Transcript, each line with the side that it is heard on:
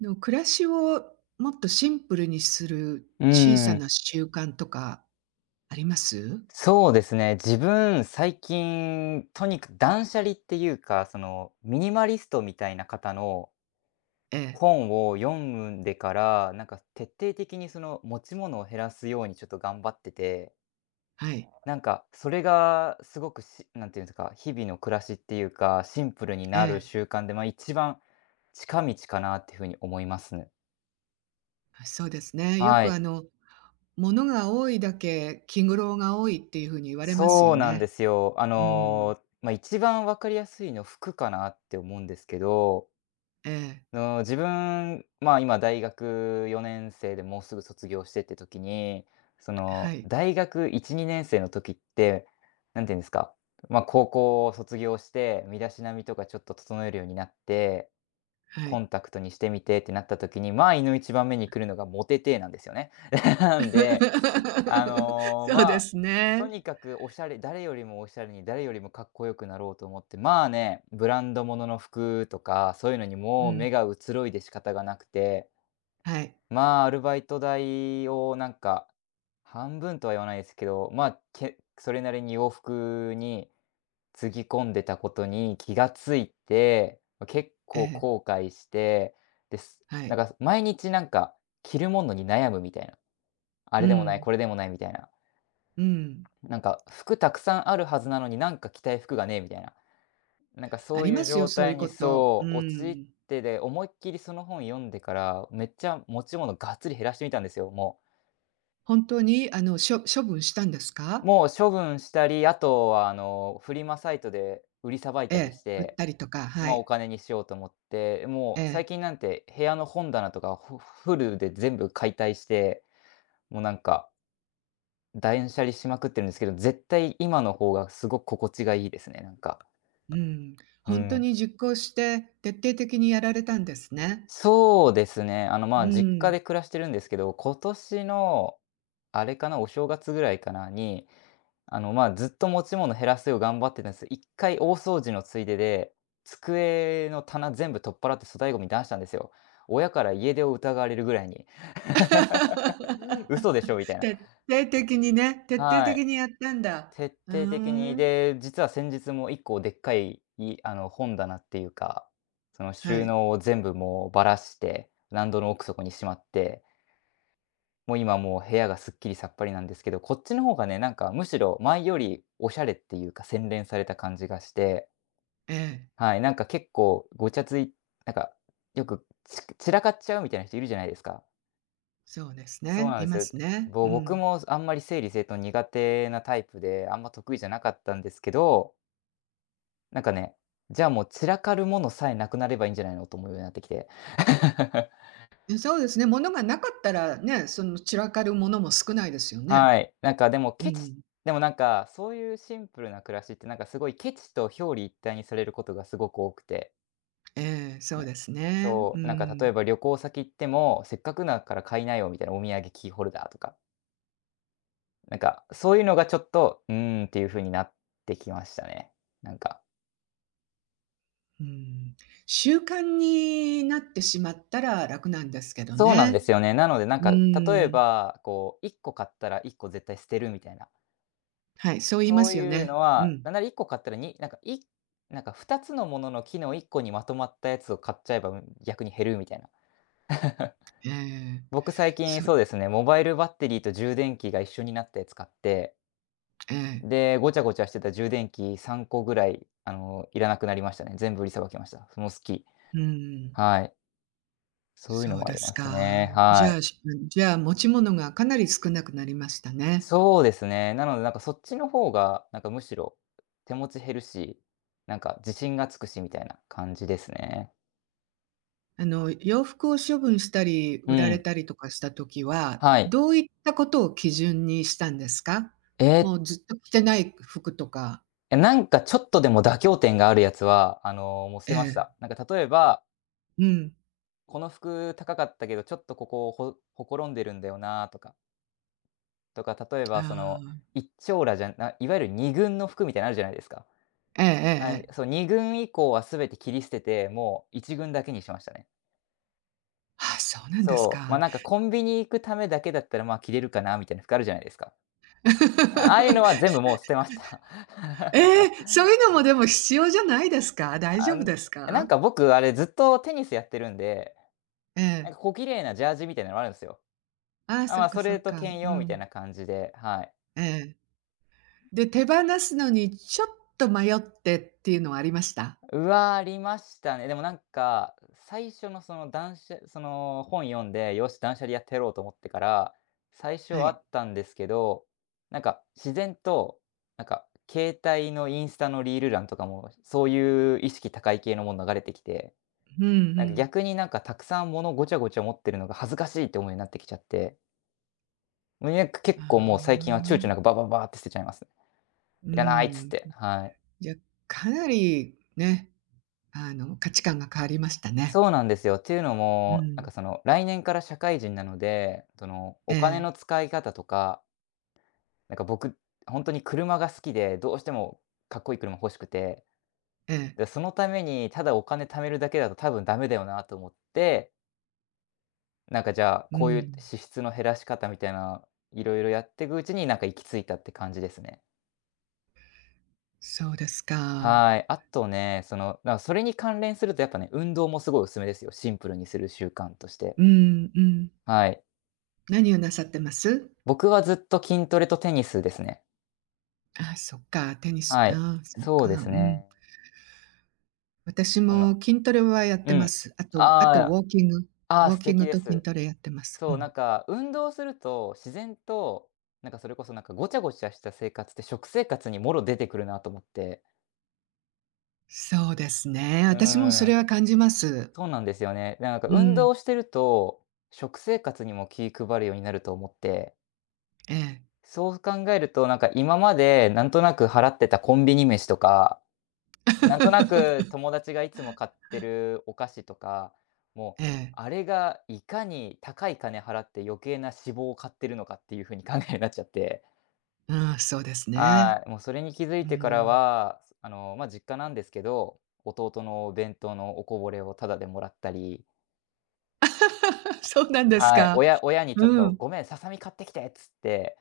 right: でも暮らしをもっとシンプルにする
left: うー
right: 小さ
left: ん、
right: な習慣とかあります？
left: そうですね。自分、最近、とにかく断捨離っていうか、ミニマリストみたいな方の
right: ええ、
left: 本を読んでから、なんか徹底的にその持ち物を減らすようにちょっと頑張ってて、
right: はい、
left: なんかそれがすごくしなんていうんですか、日々の暮らしっていうか、シンプルに
right: え
left: なる
right: え、
left: 習慣で、一番近道かなっていうふうに思いますね。
right: あ、そうですね。よ
left: は
right: く
left: い。
right: 物が多いだけ気苦労が多いっていう風に言われます
left: そ
right: よ
left: うなんで
right: ね。
left: すよ。
right: うん、
left: 一番わかりやすいの服かなって思うんですけど
right: ええ、
left: の、自分、今大学4年生でもうすぐ卒業してって時に、
right: はい、
left: 大学1、2年生の時って、なんて言うんですか、高校を卒業して、身だしなみとかちょっと整えるようになって、
right: は
left: コ
right: い。
left: ンタクトにしてみてってなった時に、いの一番目に来るのがモテてえなんですよね。で、あ の、
right: そうで
left: まあ、
right: す
left: と
right: ね。
left: にかくおしゃれ誰よりもおしゃれに、誰よりもかっこよくなろうと思って、ブランドものの服とか、そういうのに
right: う
left: もう
right: ん、
left: 目が移ろいで仕方がなくて、
right: はい、
left: アルバイト代を半分とは言わないですけど、それなりに洋服につぎ込んでたことに気がついて、結
right: え
left: 構
right: え、
left: 後悔してです。
right: は
left: なん
right: い。
left: か毎日なんか、着るものに悩むみたいな、あ
right: う
left: れでもない、
right: ん、
left: これでもないみたいな。
right: うん。
left: なんか、服たくさんあるはずなのに、なんか着たい服がねえみたいな。
right: あ
left: そう
right: り
left: いう
right: ますよ、
left: 状
right: そう
left: 態
right: いう
left: に
right: こと。う
left: 陥っ
right: ん。
left: てで、思いっきりその本読んでから、めっちゃ持ち物がっつり減らしてみたんですよ、も
right: 本当に処分したんです
left: う。
right: か？
left: もう処分したり、あとはフリマサイトで売りさばい
right: え
left: たりし
right: え、売っ
left: て、
right: たりとか、は
left: お
right: い。
left: 金にしようと思って、も
right: え
left: う最
right: え、
left: 近なんて部屋の本棚とかルで全部解体して、もうなんか、断捨離しまくってるんですけど、絶対今の方がすごく心地がいいですね、なんか。
right: うん。
left: う
right: 本当
left: ん。
right: に実行して、徹底的にやられたんですね。
left: そうですね。
right: う
left: 実家
right: ん。
left: で暮らしてるんですけど、今年の、あれかな、お正月ぐらいかなに、ずっと持ち物減らすよう頑張ってたんです。一回大掃除のついでで、机の棚全部取っ払って粗大ゴミ出したんですよ。親から家出を疑われるぐらいに。嘘でしょみたい な。
right: 徹底的にね、徹底
left: は
right: 的
left: い。
right: にやったんだ。
left: 徹
right: う
left: 底的
right: ー
left: に、
right: ん。
left: で、実は先日も1個でっかい、本棚っていうか、その
right: は
left: 収
right: い。
left: 納を全部もうばらして、納戸の奥底にしまって、もう今もう部屋がすっきりさっぱりなんですけど、こっちの方がね、なんかむしろ前よりおしゃれっていうか、洗練された感じがして、
right: ええ、
left: はい、なんか結構ごちゃついなんか、よく散らかっちゃうみたいな人いるじゃないですか。
right: そうです
left: そう
right: ね、
left: なんで
right: い
left: す
right: ま
left: よ。
right: すね。う
left: 僕
right: ん。
left: もあんまり整理整頓苦手なタイプで、あんま得意じゃなかったんですけど、なんかね、じゃあもう散らかるものさえなくなればいいんじゃないのと思うようになってきて。
right: そうですね、物がなかったらね、その散らかるものも少ないですよね。
left: はい。なんかでも
right: う
left: ケチ
right: ん。
left: でもなんか、そういうシンプルな暮らしって、なんかすごいケチと表裏一体にされることがすごく多くて、
right: ええ、そう
left: ね。
right: ですね。う
left: そう、なんか例え
right: ん。
left: ば旅行先行っても、せっかくだから買いなよみたいなお土産キーホルダーとか、なんかそういうのがちょっと、うーんっていう風になってきましたね。なんか。
right: うん、習慣になってしまったら楽なんですけど
left: そうなんで
right: ね。
left: すよね。なのでなん
right: う
left: か、例え
right: ーん、
left: ばこう1個買ったら1個絶対捨てるみたいな。
right: はい、そう言いま
left: そう
right: すよ
left: いうの
right: ね。う
left: は、
right: ん。
left: なんなら1個買ったら、になんかいなんか2つのものの機能1個にまとまったやつを買っちゃえば、うん、逆に減るみたいな。
right: ええ、
left: 僕最近
right: そう、
left: そうですね、モバイルバッテリーと充電器が一緒になったやつ買って、
right: ええ、
left: で、ごちゃごちゃしてた充電器3個ぐらい、あの、いらなくなりましたね。全部売りさばきました。その好き。
right: うん、
left: はい。そういうの
right: そう
left: もあ
right: で
left: り
right: す
left: ます
right: か。
left: ね。
right: じ
left: は
right: ゃ
left: い。
right: あ、持ち物がかなり少なくなりましたね。
left: そうですね。なのでなんかそっちの方が、なんかむしろ手持ち減るし、なんか自信がつくしみたいな感じですね。
right: 洋服を処分したり、
left: う
right: 売られ
left: ん。
right: たりとかした時は、
left: はい。
right: どういったことを基準にしたんですか？
left: えー
right: もうずっと着てない服とか。
left: なんかちょっとでも妥協点があるやつは、もう捨
right: え
left: てまし
right: え、
left: た。なんか例えば、
right: うん、
left: この服高かったけど、ちょっとここ、ほころんでるんだよなとか、例え
right: あ
left: ば
right: あ、
left: 一張羅じゃないゆる二軍の服みたいなのあるじゃないですか。
right: ええええ
left: あ、
right: ええ。
left: そう、二軍以降は全て切り捨てて、もう一軍だけにしましたね。
right: あ、そうなんです
left: そう、
right: か。
left: なんかコンビニ行くためだけだったら、着れるかなみたいな服あるじゃないですか。ああいうのは全 部もう捨てました。
right: ええ、そう いうのもでも必要じゃないですか？大
left: あ
right: 丈夫
left: ん
right: です
left: なん
right: か？
left: か僕、あれ、ずっとテニスやってるんで、
right: え
left: なん
right: え。
left: か小綺麗なジャージみたいなのあるんすよ。
right: ああ、
left: あ、
right: そっ
left: ま、
right: か
left: そ
right: そ
left: れ
right: っ
left: と
right: か。
left: 兼
right: う
left: 用みたい
right: ん。
left: な感じで、はい。
right: ええ。で、手放すのにちょっと迷ってっていうのはありました？
left: うわ、ありましたね。でもなんか、最初のそのその本読んで、よし、断捨離やってやろうと思ってから、最初
right: は
left: はあ
right: い。
left: ったんですけど、なんか自然と、なんか携帯のインスタのリール欄とかも、そういう意識高い系のもの流れてきて、
right: うんう
left: なんか
right: ん。
left: 逆になんかたくさん物ごちゃごちゃ持ってるのが恥ずかしいって思うようになってきちゃって。無理なく
right: あ
left: 結構もう最近は躊躇なく
right: あ。
left: バババーって捨てちゃいますね。
right: う
left: いらないっつっ
right: ん。
left: て、はい。
right: じゃ、かなりね、価値観が変わりましたね。
left: そうなんですよ。っていうの
right: う
left: も、
right: ん。
left: 来年から社会人なので、
right: え
left: お金
right: え、
left: の使い方とか、なんか僕、ほんとに車が好きで、どうしてもかっこいい車欲しくて、
right: ええ。
left: で、そのためにただお金貯めるだけだと多分ダメだよなと思って、なんかじゃあ、
right: う
left: こういう
right: ん。
left: 支出の減らし方みたいな、いろいろやってくうちに、なんか行き着いたって感じですね。
right: そうですか。
left: はい。あとね、それに関連するとやっぱね、運動もすごいおすすめですよ。シンプルにする習慣として。
right: うんうん。
left: はい。
right: 何をなさってます？
left: 僕はずっと筋トレとテニスですね。
right: あ、そっか、テニス、
left: はい。
right: ああ、そっ
left: そう
right: か、
left: で
right: う
left: す
right: ん。
left: ね。
right: 私
left: その
right: も筋トレはやっ
left: う
right: てま
left: ん。
right: す。あとウ
left: あ
right: ォーキング。
left: あ、あ
right: ウ
left: あ、
right: ォー
left: 素
right: キン
left: 敵
right: グ
left: で
right: と筋
left: す。
right: トレやってます。う
left: そう、なん
right: ん。
left: か運動すると自然と、なんかそれこそなんかごちゃごちゃした生活って食生活にもろ出てくるなと思って。
right: そうですね。
left: う
right: 私もそ
left: ー
right: れ
left: ん、
right: は感じます。
left: そうなんですよね。なんか
right: う
left: 運
right: ん、
left: 動してると、食生活にも気配るようになると思って。
right: ええ。
left: そう考えると、なんか今までなんとなく払ってたコンビニ飯とか、なんとなく友 達がいつも買ってるお菓子とか、もう、
right: ええ、
left: あれがいかに高い金払って余計な脂肪を買ってるのかっていう風に考えるようになっちゃって、
right: うん、そうですね。
left: はい、もうそれに気づい
right: う
left: てから
right: ん。
left: は、あの、まあ、実家なんですけど、弟のお弁当のおこぼれをタダでもらったり、
right: そうなんです
left: はい、
right: か。
left: 親にちょっ
right: う
left: と
right: ん。
left: 「ごめん、ささみ買ってきて」っつって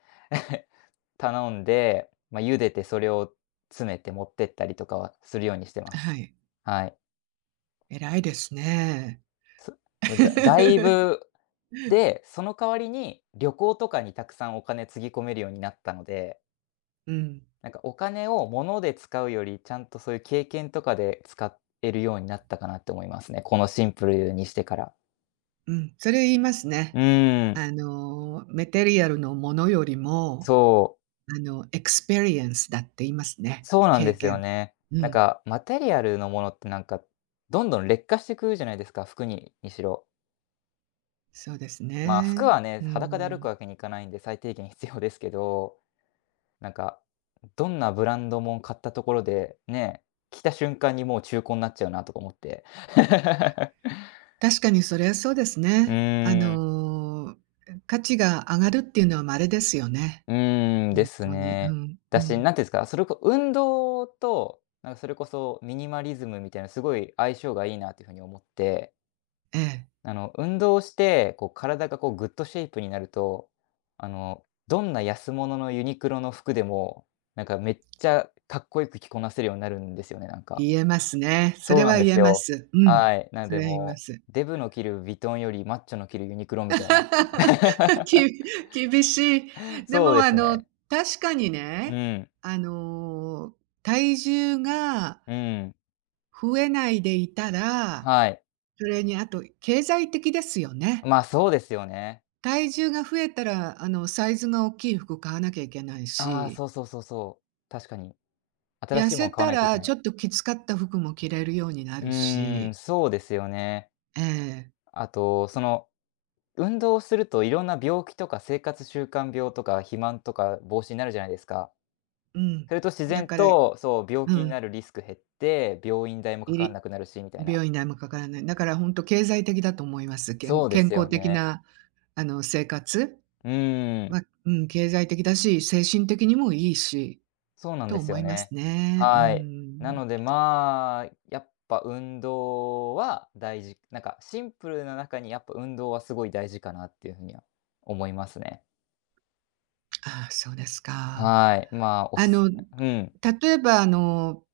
left: 頼んで、まあ、茹でてそれを詰めて持ってったりとかはするようにしてま
right: は
left: す。
right: い。
left: はい。
right: 偉いですね。
left: そだだい ぶで、その代わりに旅行とかにたくさんお金つぎ込めるようになったので、
right: うん、
left: なんかお金を物で使うより、ちゃんとそういう経験とかで使えるようになったかなって思いますね。このシンプルにしてから。
right: うん、それ言います
left: う
right: ね。
left: ーん、
right: メテリアルのものよりも、
left: そう、
right: エクスペリエンスだって言いますね。
left: そうなんで
right: 経
left: すよ
right: 験。
left: ね。
right: う
left: なん
right: ん、
left: かマテリアルのものってなんか、どんどん劣化してくるじゃないですか、服にしろ。
right: そうです
left: まあ、服
right: ね。
left: はね、
right: う
left: 裸で歩
right: ん。
left: くわけにいかないんで、最低限必要ですけど、なんか、どんなブランドもん買ったところで、ね、着た瞬間にもう中古になっちゃうなとか思って。
right: 確かにそれはそうです
left: う
right: ね。
left: ーん、
right: 価値が上がるっていうのは稀ですよね。
left: うーん、で
right: 本
left: す
right: 当に。う
left: ね。
right: ん、う
left: だし、
right: ん。
left: なんていうんですか、それこ運動と、なんかそれこそミニマリズムみたいな、すごい相性がいいなっていう風に思って。
right: ええ、
left: あの、運動して、こう体がこうグッドシェイプになると、あの、どんな安物のユニクロの服でも、なんかめっちゃかっこよく着こなせるようになるんですよね、なんか。
right: 言えますね。そ
left: そう
right: れ
left: なん
right: は
left: で
right: 言
left: す
right: えま
left: よ。
right: す。うん、
left: はい。なん
right: そ
left: で
right: れは言いま
left: も
right: す。
left: う、デブの着るヴィトンよりマッチョの着るユニクロみたいな。
right: き厳しい。で
left: そう
right: も、
left: ですね。
right: 確かに
left: う
right: ね、
left: ん、
right: あの、体重が
left: うん、
right: 増えないでいたら
left: はい。
right: それにあと経済的ですよね。
left: まあ、そうですよね。
right: 体重が増えたら、サイズが大きい服買わなきゃいけない
left: ああ、
right: し、
left: そうそうそうそう。確かに。新
right: 痩
left: しいも
right: せ
left: ん買わな
right: た
left: いといけ
right: ら
left: な
right: ち
left: い。
right: ょっときつかった服も着れるようにな
left: う
right: る
left: ーん、
right: し、
left: そうですよね。
right: ええ、
left: あと、その運動をするといろんな病気とか生活習慣病とか肥満とか防止になるじゃないですか。
right: うん。
left: それと自
right: だ
left: 然
right: から
left: と、そう、病
right: う
left: 気にな
right: ん、
left: るリスク減って、病院代もか
right: い
left: かんな
right: り
left: くなるし、みたい
right: 美
left: な。
right: 容院代もかからない。だからほんと経済的だと思います。
left: そうです
right: 健
left: よ
right: 康的
left: ね。
right: な、生活
left: うーん、
right: はうん、経済的だし、精神的にもいいし、
left: そうなん
right: と
left: です
right: 思
left: よ
right: います
left: ね。
right: ね。う
left: はい。な
right: ん。
left: ので、まあ、やっぱ運動は大事、なんかシンプルな中にやっぱ運動はすごい大事かなっていうふうには思いますね。
right: ああ、そうですか。
left: はい、まあ、お
right: あ
left: すす
right: の、
left: め。うん。
right: 例えば、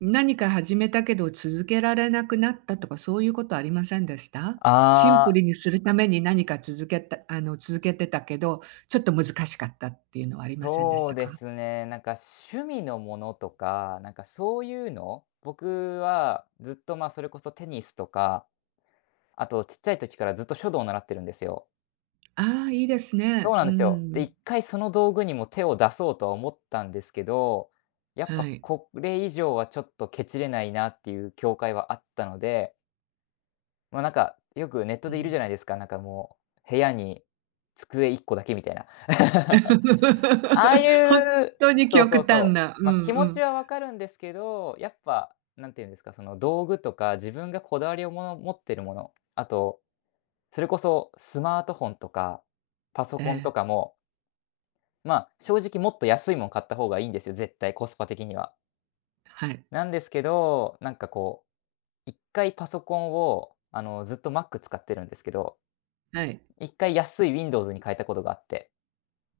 right: 何か始めたけど続けられなくなったとか、そういうことありませんでした？シンプ
left: あー
right: ルにするために何か続けてたけど、ちょっと難しかったっていうのはありませんでし
left: そう
right: た
left: で
right: か？
left: すね。なんか趣味のものとか、なんかそういうの、僕はずっと、ま、あそれこそテニスとか、あとちっちゃい時からずっと書道を習ってるんですよ。
right: ああ、いいです
left: そう
right: ね。
left: なん
right: う
left: ですよ。で、
right: ん。
left: 1回その道具にも手を出そうとは思ったんですけど、やっぱ
right: はい。
left: これ以上はちょっとケチれないなっていう境界はあったので、まあ、なんか、よくネット
right: う
left: でいるじゃ
right: ん。
left: ないですか、なんかもう、部屋に机1個だけみたいな。ああ
right: 本
left: いう
right: 当に
left: そう
right: 極
left: そう
right: 端
left: そ
right: な。う
left: う。ま、
right: ん
left: あ気
right: う
left: 持ち
right: ん。
left: はわかるんですけど、やっぱ、なんていうんですか、その道具とか自分がこだわりをもの持ってるもの、あと、それこそスマートフォンとかパソ
right: え
left: コンと
right: え。
left: かも、ま、あ正直もっと安いもん買った方がいいんですよ、絶対コスパ的には。
right: はい。
left: なんですけど、なんかこう、1回パソコンを、あの、ずっと Mac 使ってるんですけど
right: はい。
left: 一回安い Windows に変えたことがあって、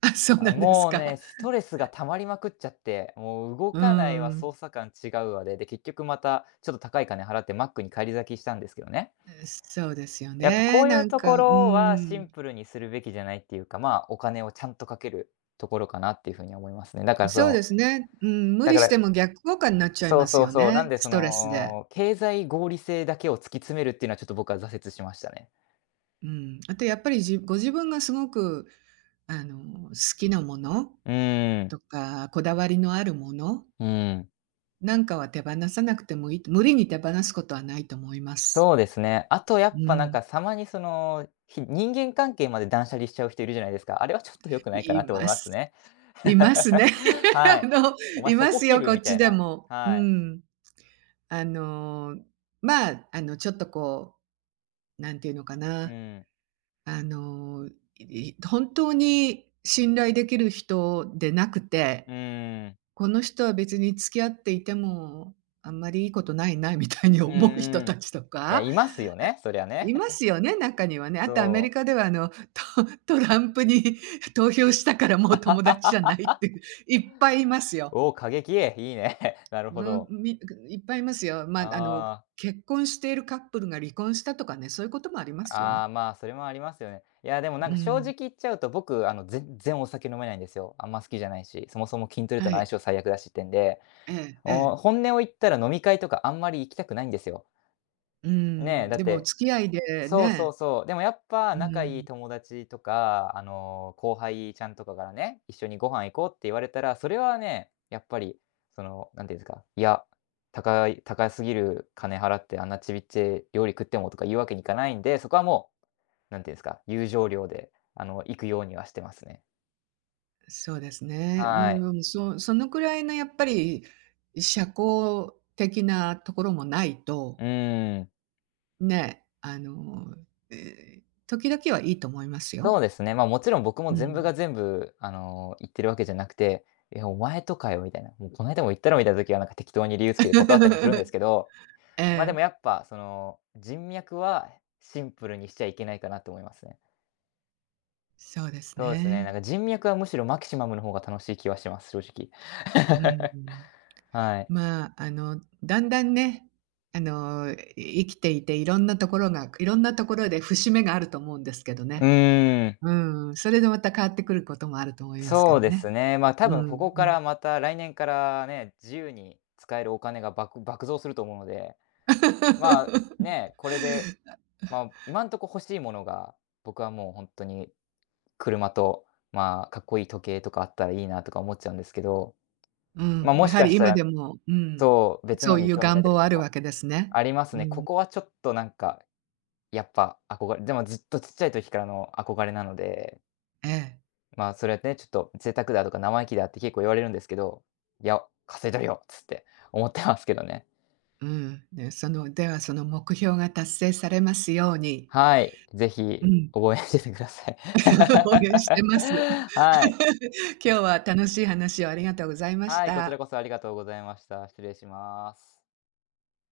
right: あ、そう
left: あ、
right: なんです
left: もうね、
right: か。
left: ストレスが溜まりまくっちゃって、もう動
right: う
left: かないわ、
right: ん。
left: 操作感違うわで、で、結局またちょっと高い金払って Mac に返り咲きしたんですけどね。
right: そうですよ
left: やっぱこ
right: ね、
left: ういう
right: なん
left: とこ
right: か、う
left: ろはシ
right: ん。
left: ンプルにするべきじゃないっていうか、まあ、お金をちゃんとかけるところかなっていう風に思いますね。だからそ
right: そう
left: の、
right: ですね。うん、無
left: だか
right: 理し
left: ら
right: ても逆効果になっちゃい
left: そ
right: ま
left: う
right: す
left: そう
right: よ
left: そう、なん
right: ね、
left: でそ
right: ストレスで。
left: の、経済合理性だけを突き詰めるっていうのはちょっと僕は挫折しましたね。
right: うん。あとやっぱり、ご自分がすごく、あの、好きなもの
left: うーん、
right: とか、こだわりのあるもの
left: うーん。
right: なんかは手放さなくてもいい無理に手放すことはないと思います。
left: そうですね。あとや
right: う
left: っぱなん
right: ん、
left: か、たまにその、人間関係まで断捨離しちゃう人いるじゃないですか。あれはちょっと良くないか
right: い
left: なと思い
right: ま
left: ます
right: す。
left: ね。
right: いますね。
left: は
right: あ
left: い。
right: の、
left: お前
right: い
left: そ
right: ま
left: こ
right: す
left: 切
right: よ、
left: る？
right: こ
left: み
right: っ
left: た
right: ち
left: い
right: で
left: な。
right: も。う
left: はい。
right: ん。あの、まあ、ちょっとこう、なんていうのか
left: う
right: な、
left: ん。
right: あの、本当に信頼できる人でなくて、
left: うん。
right: この人は別に付き合っていても、あんまりいいことないなみたいに
left: うん
right: 思う人
left: うん。
right: たちと
left: いや、
right: か、
left: いますよ
right: あ、
left: ね、そりゃね。
right: いま すよね、中にはね。あとアメ
left: そ
right: リカ
left: う。
right: ではトランプに投票したからもう友達じゃないっていう、いっぱいいますよ。
left: おお、過激。いいね。なるほ
right: うん、
left: ど。
right: いっぱいいますよ。まあ、
left: あ
right: 結婚しているカップルが離婚したとかね、そういうこともあります
left: あ、あ
right: よ。
left: あ、まあ、それもありますよね。いや、でもなん
right: う
left: か正直
right: ん。
left: 言っちゃうと、僕あの、全然お酒飲めないんですよ。あんま好きじゃないし、そもそも筋トレと
right: は
left: の相
right: い。
left: 性最悪だしってんで。
right: えええ
left: お
right: え。
left: 本音を言ったら飲み会とかあんまり行きたくないんですよ。
right: う
left: ね、え
right: ん、
left: だっ
right: でもお
left: て
right: 付き合いで
left: そうそう
right: ね、
left: そう。でもやっぱ
right: う
left: 仲いい
right: ん、
left: 友達とか、あの、後輩ちゃんとかからね、一緒にご飯行こうって言われたら、それはね、やっぱりその、なんていうんですか、いや、高すぎる金払ってあんなちびっちい料理食ってもとか言うわけにいかないんで、そこはもう、なんていうんですか、友情料で、あの、行くようにはしてますね。
right: そうですね。うん、
left: はい。
right: うん、そのくらいのやっぱり社交的なところもない
left: う
right: と、
left: ーん。
right: ね、え、時々はいいと思います
left: そ
right: よ。
left: うですね。ま、もちろん僕も
right: う
left: 全部が
right: ん。
left: 全部、あの、言ってるわけじゃなくて、「え、お前とかよ」みたいな、「もうこないだも言ったろ」みたいな時は、なんか適当に理由つけて断ったりもするんですけど、
right: え
left: ま、でも
right: え、
left: やっぱ、その、人脈はシンプルにしちゃいけないかなと思いますね。
right: そうです
left: そうですね、なん
right: ね。
left: か人脈はむしろマキシマムの方が楽しい気はします、正直。
right: うん。
left: はい。
right: まあ、だんだんね、あの、生きていて、いろんなところで節目があると思うんですけど
left: う
right: ね。
left: ーん、
right: うん、それでまた変わってくることもあると思いますけ
left: そう
right: ど
left: です
right: ね。
left: ね。ま、多
right: う
left: 分こ
right: ん、
left: こか
right: うん。
left: らまた来年からね、自由に使えるお金が爆増すると思うので、まあ、ね、これでまあ、今んとこ欲しいものが、僕はもう本当に車と、まあ、かっこいい時計とかあったらいいなとか思っちゃうんですけど、
right: う
left: ま、
right: ん、
left: あも
right: や
left: し
right: は
left: か
right: り
left: した
right: 今
left: ら
right: でも、うん、
left: そう、別
right: そ
left: の
right: う
left: に
right: いう
left: 興味が
right: 願
left: 出
right: 望
left: る
right: は
left: か
right: あるわ
left: も。
right: けですね。
left: あります
right: う
left: ね。こ
right: ん、
left: こはちょっとなんか、やっぱ憧れでもずっとちっちゃい時からの憧れなので、
right: ええ、
left: まあ、それはね、ちょっと贅沢だとか生意気だって結構言われるんですけど、いや、稼いだるよっつって思ってますけどね。
right: うん。で、ではその目標が達成されますように、
left: はい、ぜ
right: う
left: ひ
right: ん、
left: 覚えててください。
right: 応援してます。
left: はい。
right: 今日は楽しい話をありがとうございまし
left: はい、こちら
right: た。
left: こそありがとうございました。失礼します。